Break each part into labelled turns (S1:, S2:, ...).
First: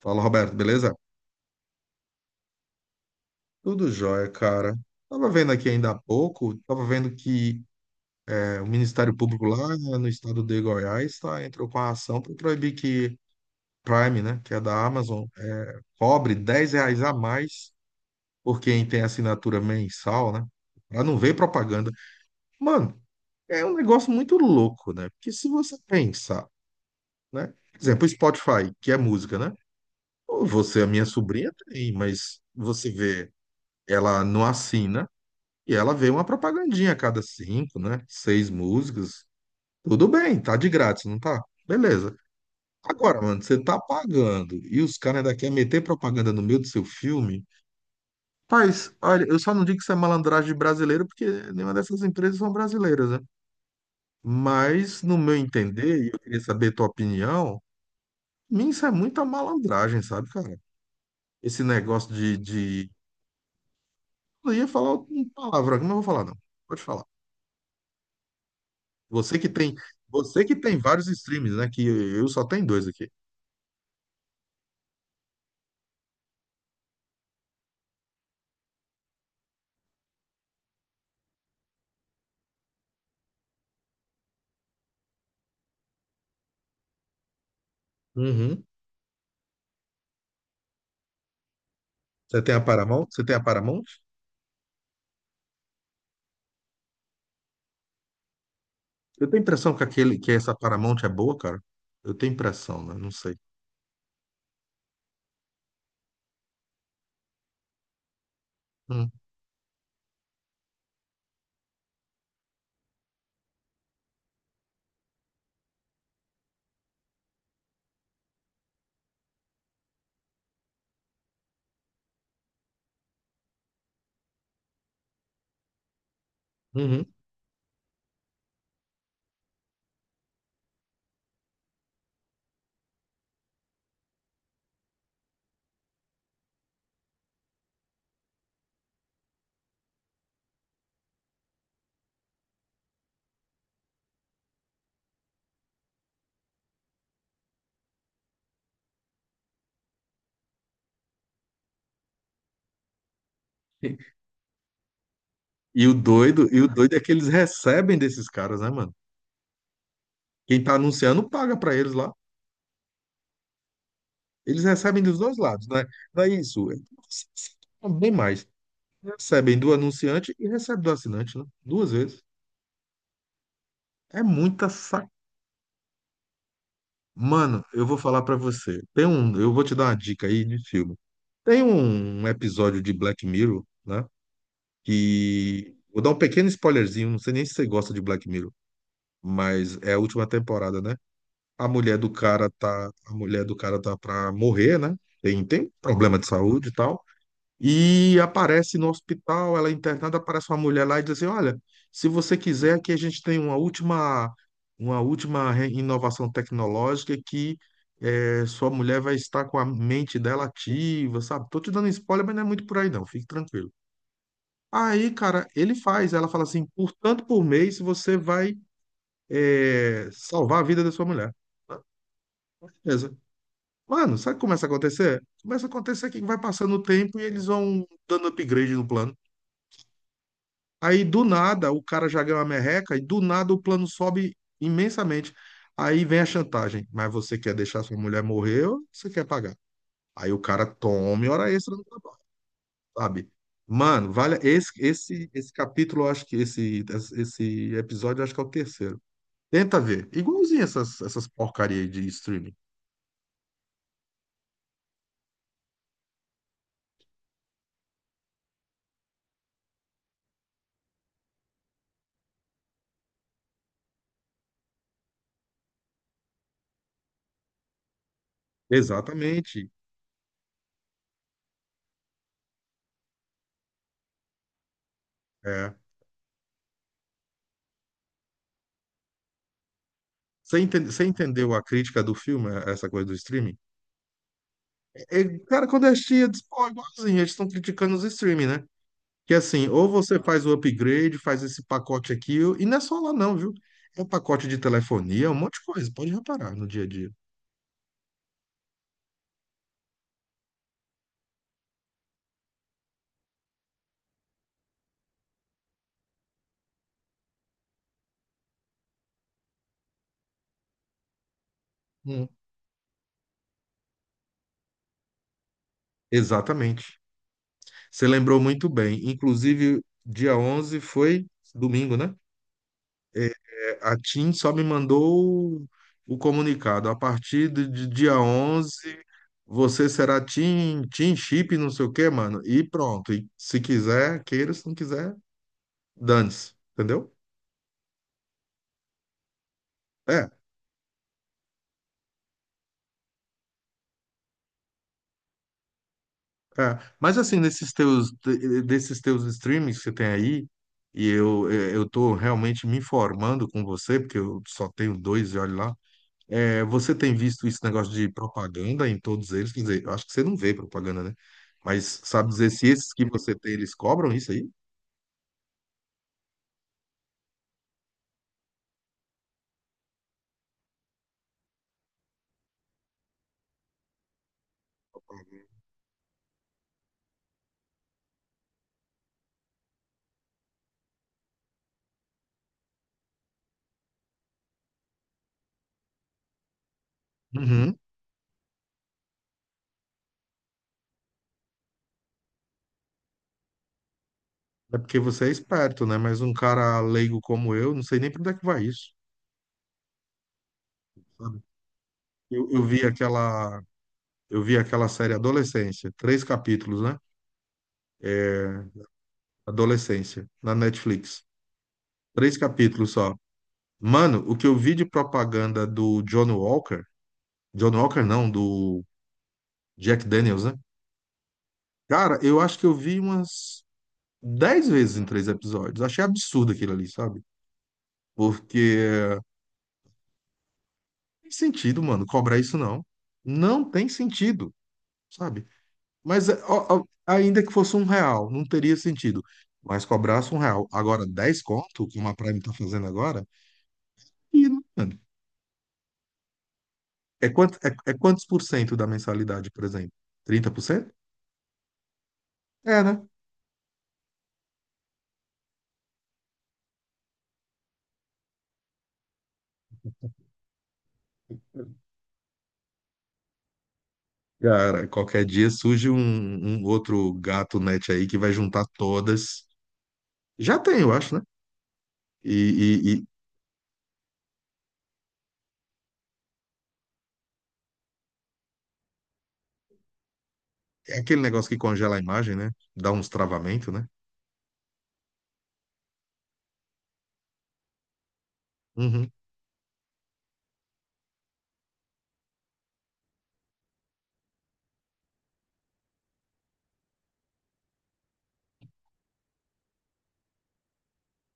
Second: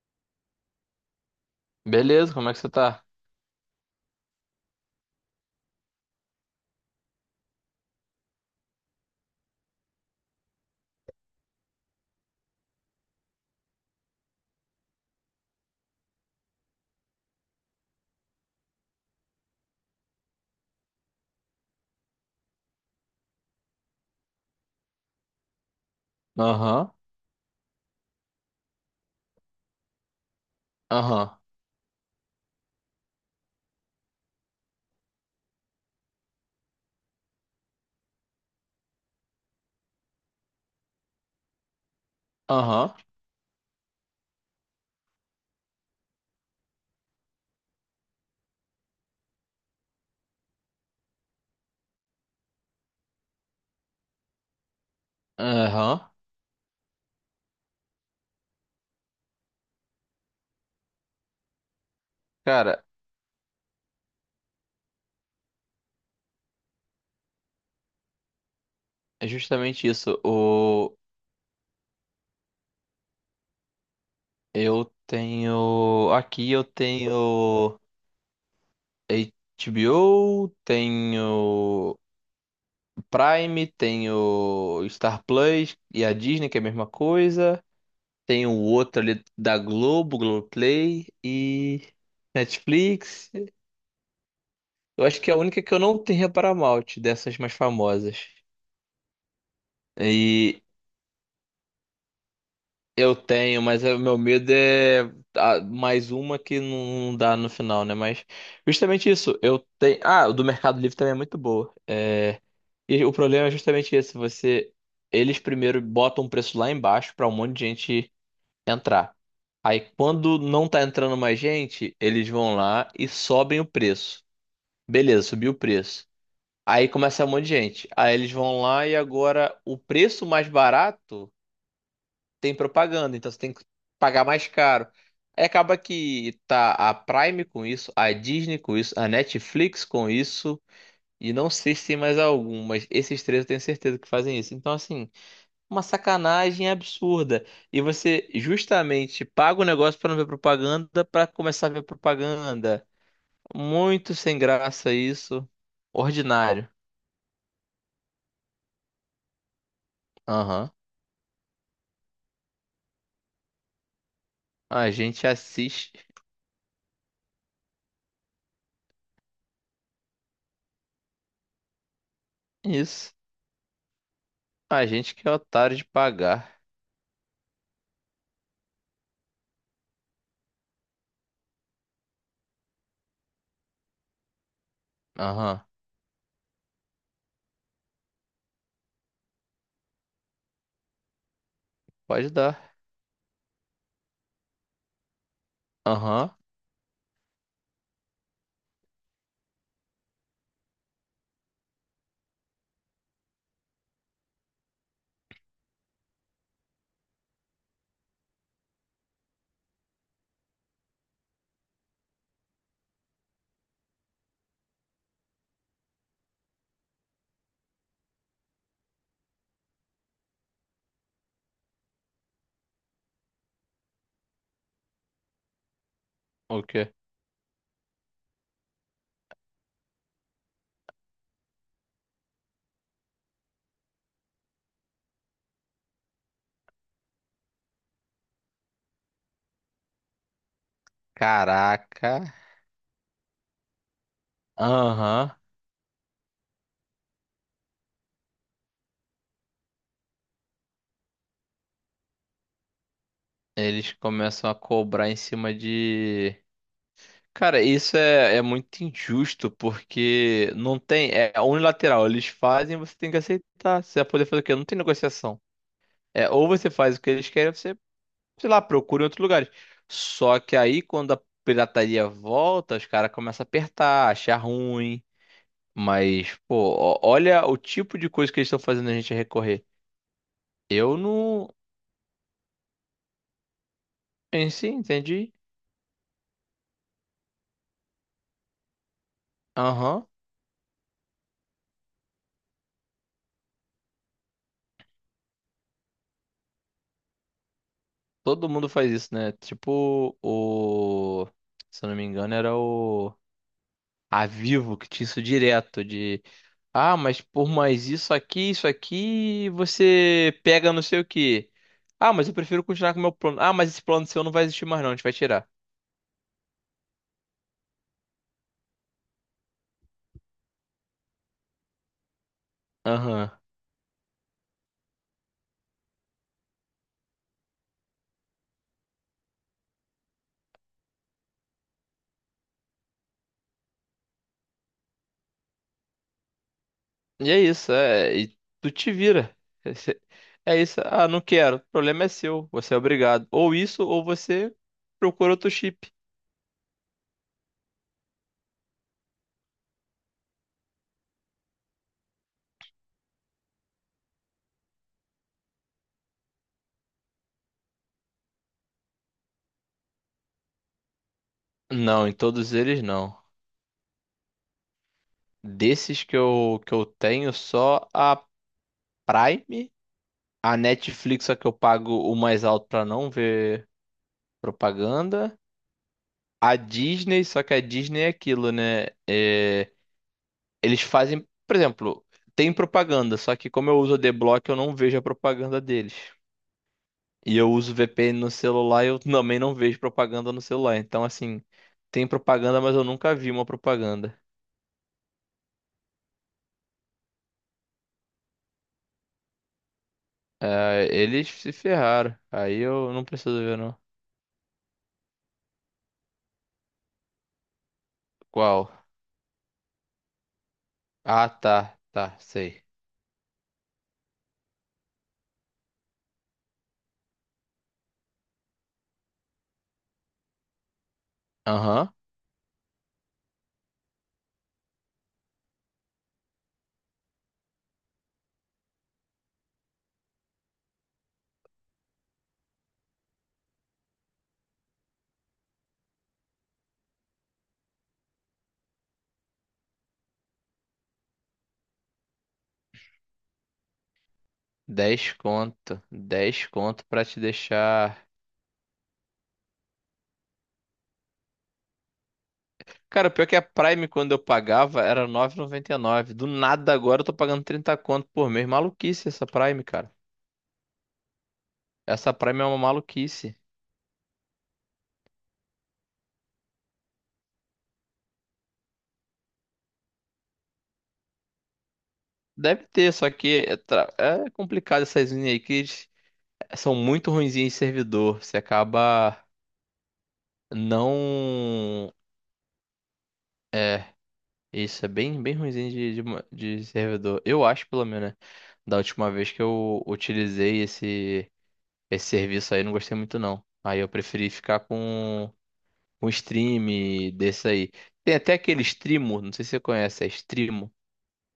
S1: Fala, Roberto, beleza?
S2: Beleza, como é que você tá?
S1: Tudo jóia, cara. Tava vendo aqui ainda há pouco, tava vendo que o Ministério Público lá, né, no estado de Goiás, tá, entrou com a ação para proibir que Prime, né, que é da Amazon, cobre R$ 10 a mais por quem tem assinatura mensal, né? Pra não ver propaganda. Mano, é um negócio muito louco, né? Porque se você pensar,
S2: Aham,
S1: né? Por exemplo, o Spotify, que é música, né? Você, a minha
S2: aham,
S1: sobrinha, tem, mas você vê, ela não assina. E ela vê uma propagandinha a cada cinco, né? Seis músicas. Tudo bem, tá de grátis, não tá? Beleza.
S2: aham,
S1: Agora, mano, você tá pagando e os caras ainda querem meter propaganda no meio do seu filme. Paz, olha, eu só não digo que isso é malandragem brasileira, porque nenhuma dessas empresas são brasileiras, né? Mas, no meu
S2: aham.
S1: entender, e eu queria saber a tua opinião, mim isso é muita malandragem, sabe, cara? Esse negócio de,
S2: Cara,
S1: de... Eu ia falar uma palavra, mas não vou falar, não. Pode falar.
S2: é
S1: Você que tem,
S2: justamente isso.
S1: Você que tem vários streams, né? Que eu só tenho dois aqui.
S2: Eu tenho. Aqui eu tenho HBO, tenho Prime, tenho Star Plus e a Disney, que é a mesma coisa. Tenho o
S1: Uhum.
S2: outro ali da Globo, Globoplay e
S1: Você tem a Paramount? Você
S2: Netflix.
S1: tem a Paramount?
S2: Eu acho que é a única que eu não tenho é a Paramount, dessas mais famosas.
S1: Eu tenho impressão que essa
S2: E
S1: Paramount é boa, cara. Eu tenho impressão, né? Não
S2: Eu
S1: sei.
S2: tenho, mas o meu medo é mais uma que não dá no final, né? Mas justamente
S1: Hum.
S2: isso, eu tenho. Ah, o do Mercado Livre também é muito boa. E o problema é justamente esse, você. Eles primeiro botam o preço lá embaixo pra um monte de gente entrar. Aí quando não tá entrando mais gente, eles vão lá e sobem o preço. Beleza, subiu o preço. Aí
S1: Uhum.
S2: começa um monte de gente. Aí eles vão lá e agora o preço mais barato tem propaganda, então você tem que pagar mais caro. Aí acaba que tá a Prime com isso, a Disney com isso, a Netflix com isso, e não sei se tem mais algum, mas esses três eu tenho certeza que fazem isso. Então, assim, uma sacanagem absurda. E você justamente paga o negócio pra não ver propaganda, pra começar a ver propaganda. Muito sem graça isso.
S1: E o doido, e o
S2: Ordinário.
S1: doido é que eles recebem desses caras, né, mano? Quem
S2: Aham.
S1: tá anunciando paga pra eles lá. Eles
S2: A
S1: recebem dos
S2: gente
S1: dois lados, né?
S2: assiste
S1: Não é isso. Bem mais. Recebem do anunciante e recebem do assinante, né? Duas vezes.
S2: isso.
S1: É muita
S2: A
S1: sa...
S2: gente que é otário de pagar.
S1: Mano, eu vou falar pra você. Eu vou te dar uma dica aí de filme. Tem um episódio de Black Mirror, né?
S2: Aham.
S1: Que vou dar um pequeno spoilerzinho, não sei nem se você gosta de Black Mirror, mas é a última temporada, né?
S2: Pode dar.
S1: A mulher do cara tá pra morrer, né? Tem problema de
S2: Aham.
S1: saúde e tal. E aparece no hospital, ela é internada, aparece uma mulher lá e diz assim: Olha, se você quiser, aqui a gente tem uma última inovação tecnológica que sua mulher vai estar com a mente dela ativa, sabe? Tô te dando spoiler, mas não é muito por aí, não, fique tranquilo. Aí, cara, ele faz, ela fala assim: por tanto por mês você vai salvar a vida da sua mulher. Ah, beleza. Mano, sabe o que começa a acontecer? Começa a acontecer que vai
S2: O
S1: passando o
S2: quê?
S1: tempo e eles vão dando upgrade no plano. Aí do nada o cara já ganhou a merreca e do nada o plano sobe imensamente. Aí vem a chantagem. Mas você quer deixar sua mulher morrer ou você quer pagar? Aí o cara tome hora extra no
S2: Caraca.
S1: trabalho, sabe? Mano, vale esse esse
S2: Aham.
S1: esse capítulo, eu acho que esse episódio, eu acho que é o terceiro. Tenta ver. Igualzinho essas porcaria aí de streaming.
S2: Eles começam a cobrar em cima de. Cara, isso é, é muito injusto, porque não tem. É unilateral. Eles fazem, você tem que aceitar. Você vai poder fazer o quê? Não tem negociação. É, ou você faz o que eles querem, ou você, sei lá, procura em outros lugares.
S1: Exatamente.
S2: Só que aí, quando a pirataria volta, os caras começam a apertar, achar ruim.
S1: É.
S2: Mas, pô, olha o tipo de coisa que eles estão fazendo a gente recorrer.
S1: Você enten-
S2: Eu
S1: você
S2: não.
S1: entendeu a crítica do filme, essa coisa do streaming?
S2: sim si,
S1: É,
S2: entendi.
S1: é, cara, quando assistia, eu disse, pô, igualzinho, eles estão criticando os streaming, né? Que assim, ou
S2: Aham.
S1: você faz o upgrade, faz esse pacote aqui, e não é só lá não, viu? É um pacote de telefonia, um monte de coisa, pode reparar no dia a dia.
S2: Todo mundo faz isso, né? Tipo o. Se eu não me engano, era o. A Vivo que tinha isso direto de. Ah, mas por mais isso aqui, você pega não sei o quê. Ah,
S1: Hum.
S2: mas eu prefiro continuar com o meu plano. Ah, mas esse plano seu não vai existir mais, não. A gente vai tirar.
S1: Exatamente. Você lembrou muito bem. Inclusive, dia 11 foi domingo, né?
S2: Aham.
S1: É, a TIM só me mandou o comunicado. A partir de dia 11 você será TIM Chip, não sei o quê, mano. E pronto. E se quiser, queira, se não quiser, dane-se. Entendeu?
S2: E é isso, é. E tu te vira. Esse-
S1: É.
S2: É isso. Ah, não quero. O problema é seu. Você é obrigado. Ou isso, ou você procura outro chip.
S1: É, mas assim, desses teus streamings que você tem aí, e eu tô realmente me informando com você, porque eu só tenho dois e olha lá, você tem visto esse negócio de propaganda em todos eles? Quer dizer, eu acho que você não vê propaganda, né? Mas
S2: Não, em
S1: sabe dizer
S2: todos
S1: se
S2: eles
S1: esses que
S2: não.
S1: você tem, eles cobram isso aí?
S2: Desses que eu que eu tenho, só a Prime, a Netflix, só que eu pago o mais alto pra não ver propaganda. A Disney, só que a Disney é aquilo, né? É, eles fazem, por exemplo, tem propaganda, só que como eu uso o D-Block eu não vejo a propaganda deles. E eu uso
S1: Uhum.
S2: VPN no celular, eu também não vejo propaganda no celular. Então, assim, tem propaganda, mas eu nunca vi uma propaganda.
S1: É porque você é esperto, né? Mas um cara leigo como eu, não sei nem para onde é que vai isso,
S2: É, eles
S1: sabe?
S2: se ferraram.
S1: Eu,
S2: Aí
S1: eu vi
S2: eu não preciso ver,
S1: aquela,
S2: não.
S1: eu vi aquela série Adolescência, três capítulos, né?
S2: Qual?
S1: Adolescência, na Netflix.
S2: Ah, tá, tá,
S1: Três
S2: sei.
S1: capítulos só. Mano, o que eu vi de propaganda do John Walker, John Walker não, do Jack Daniels, né?
S2: Aham.
S1: Cara, eu acho que eu vi umas 10 vezes em três episódios. Achei absurdo aquilo ali, sabe? Porque não tem sentido, mano, cobrar isso não. Não tem sentido, sabe? Mas é, ó, ó, ainda que fosse R$ 1, não teria sentido. Mas cobrasse R$ 1. Agora, 10 conto, como a Prime tá fazendo agora, e, mano,
S2: Dez conto. Dez conto pra te deixar.
S1: quantos por cento da mensalidade, por exemplo? 30%. É, né?
S2: Cara, pior que a Prime, quando eu pagava, era 9,99. Do nada agora eu tô pagando 30 conto por mês. Maluquice essa Prime, cara. Essa Prime é uma maluquice.
S1: Cara, qualquer dia surge um outro gato net aí que vai juntar todas. Já tem, eu acho, né? E,
S2: Deve
S1: e-
S2: ter,
S1: e
S2: só que é complicado essas linhas aí que eles são muito ruinzinhas em servidor. Você acaba
S1: é aquele negócio que
S2: não.
S1: congela a imagem, né? Dá uns travamentos, né?
S2: Isso é bem, bem ruinzinho de servidor. Eu acho, pelo menos, né? Da
S1: Uhum.
S2: última vez que eu utilizei esse serviço aí, eu não gostei muito, não. Aí eu preferi ficar com um stream desse aí. Tem até aquele streamo, não sei se você conhece, é Strimo.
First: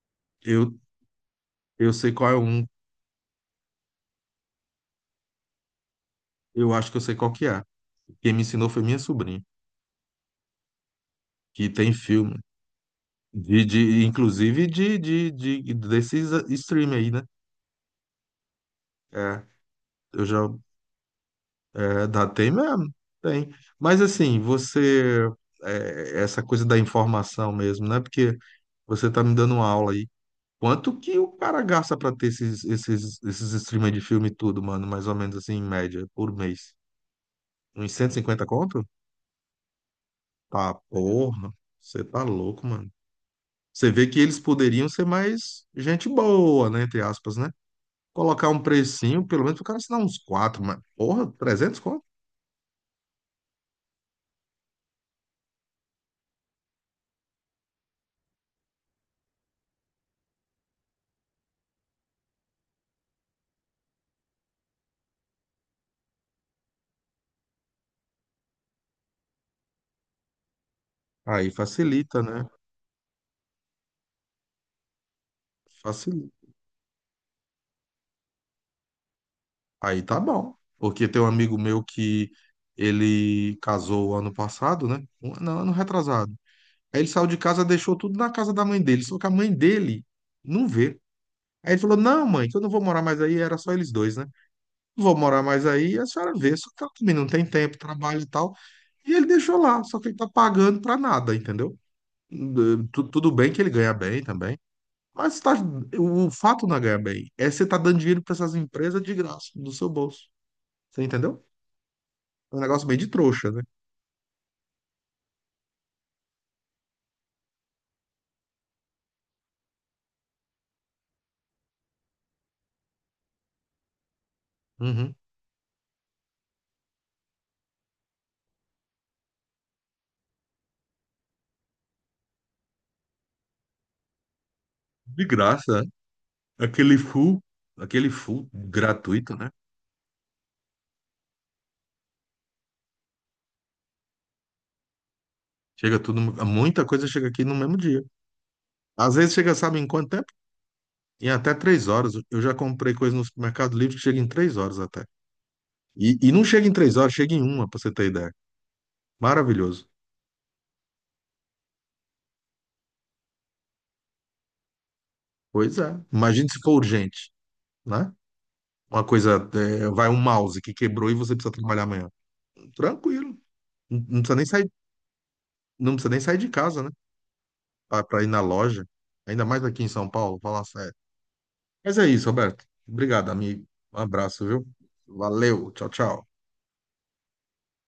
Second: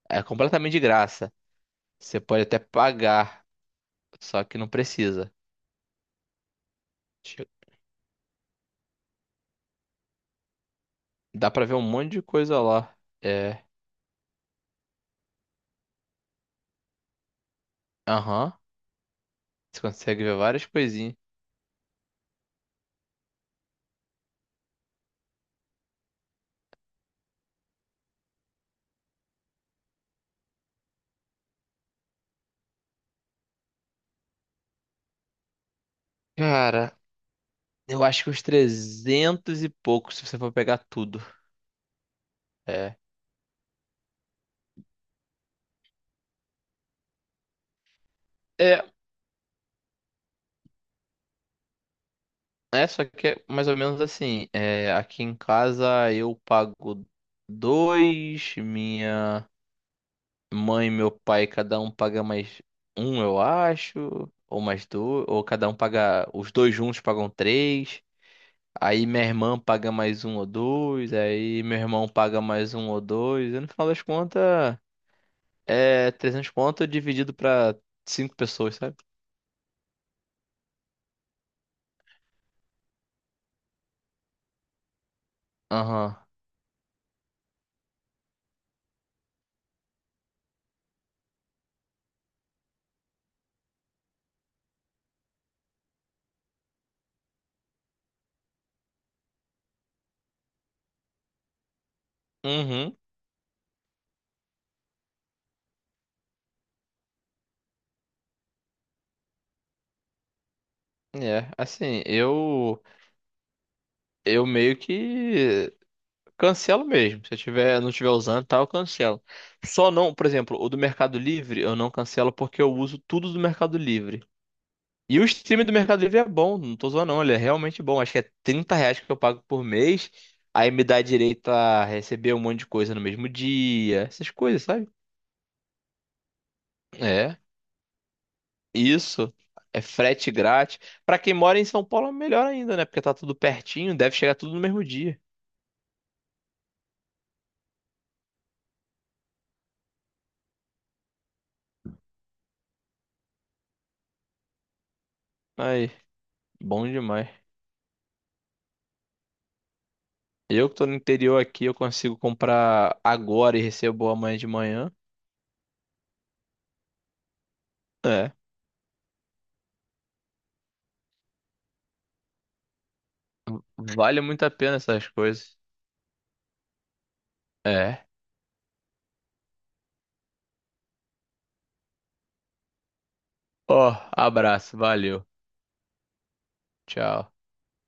S2: É completamente
S1: Eu,
S2: de graça.
S1: eu sei
S2: Você
S1: qual é
S2: pode até
S1: um,
S2: pagar, só que não precisa.
S1: eu acho que eu sei qual que
S2: Che-
S1: é. Quem me ensinou foi minha sobrinha,
S2: Dá pra
S1: que
S2: ver um
S1: tem
S2: monte de
S1: filme,
S2: coisa lá. É,
S1: inclusive desses stream aí, né?
S2: aham.
S1: É,
S2: Você
S1: eu
S2: consegue ver
S1: já
S2: várias coisinhas.
S1: É, dá, tem mesmo, tem. Mas assim, você, é, essa coisa da informação mesmo, né? Porque você tá me dando uma aula aí. Quanto que o cara gasta pra ter esses streamers de filme e tudo, mano? Mais ou menos assim, em média, por mês.
S2: Cara,
S1: Uns
S2: eu
S1: cento e
S2: acho que uns
S1: cinquenta conto?
S2: 300 e pouco, se você for
S1: Tá,
S2: pegar tudo.
S1: porra. Você tá louco, mano.
S2: É.
S1: Você vê que eles poderiam ser mais gente boa, né? Entre aspas, né? Colocar um
S2: É,
S1: precinho, pelo menos o cara assinar uns quatro, mas, porra, 300 conto?
S2: só que é mais ou menos assim. É, aqui em casa eu pago dois, minha mãe e meu pai, cada um paga mais um, eu acho, ou mais dois, ou cada um paga, os dois juntos pagam três. Aí minha irmã paga mais um ou dois,
S1: Aí
S2: aí meu irmão
S1: facilita,
S2: paga
S1: né?
S2: mais um ou dois. E no final das contas, é
S1: Facilita.
S2: 300 conto dividido pra 5 pessoas, sabe?
S1: Aí tá bom. Porque tem um amigo meu que ele casou ano passado, né? Não, ano
S2: Aham.
S1: retrasado. Aí ele saiu de casa, deixou tudo na casa da mãe dele, só que a mãe dele não vê. Aí ele falou: Não, mãe, que eu não vou morar mais aí, era só eles dois, né? Não vou morar mais aí, a senhora vê, só que ela também não tem tempo, trabalho e tal. E ele deixou lá, só que ele tá pagando pra nada, entendeu? Hum,
S2: Uhum.
S1: Tudo bem que ele ganha bem também, mas tá, o fato não é ganhar bem, é você tá dando dinheiro pra essas empresas de graça, do seu bolso. Você entendeu?
S2: É, assim,
S1: É um
S2: eu.
S1: negócio meio de trouxa, né?
S2: Eu meio que cancelo mesmo. Se eu tiver, não estiver usando, e tal, eu cancelo. Só não, por exemplo, o do Mercado Livre, eu não cancelo porque eu uso tudo do Mercado Livre.
S1: Uhum.
S2: E o stream do Mercado Livre é bom, não tô zoando não, ele é realmente bom. Acho que é 30 reais que eu pago por mês, aí me dá direito a receber um monte de coisa no mesmo dia, essas coisas, sabe?
S1: De graça, né? Aquele
S2: É,
S1: full, aquele full
S2: isso.
S1: gratuito, né?
S2: É frete grátis. Pra quem mora em São Paulo, é melhor ainda, né? Porque tá tudo pertinho, deve chegar tudo no mesmo dia.
S1: Chega tudo, muita coisa chega aqui no mesmo dia. Às vezes chega, sabe, em quanto tempo? Em até 3 horas. Eu já comprei coisa no Mercado Livre que chega em 3 horas até.
S2: Aí,
S1: E não chega em
S2: bom
S1: 3 horas,
S2: demais.
S1: chega em uma, pra você ter ideia. Maravilhoso.
S2: Eu que tô no interior aqui, eu consigo comprar agora e recebo amanhã de manhã.
S1: Pois é. Imagine se for urgente, né?
S2: É.
S1: Uma coisa, é, vai um mouse que quebrou e você precisa trabalhar amanhã. Tranquilo. Não
S2: Vale
S1: não precisa
S2: muito
S1: nem
S2: a
S1: sair,
S2: pena essas coisas.
S1: não precisa nem sair de casa, né?
S2: É.
S1: Para ir na loja, ainda mais aqui em São Paulo, falar sério. Mas é isso, Roberto. Obrigado, amigo.
S2: Ó,
S1: Um abraço, viu?
S2: abraço, valeu.
S1: Valeu, tchau, tchau.
S2: Tchau.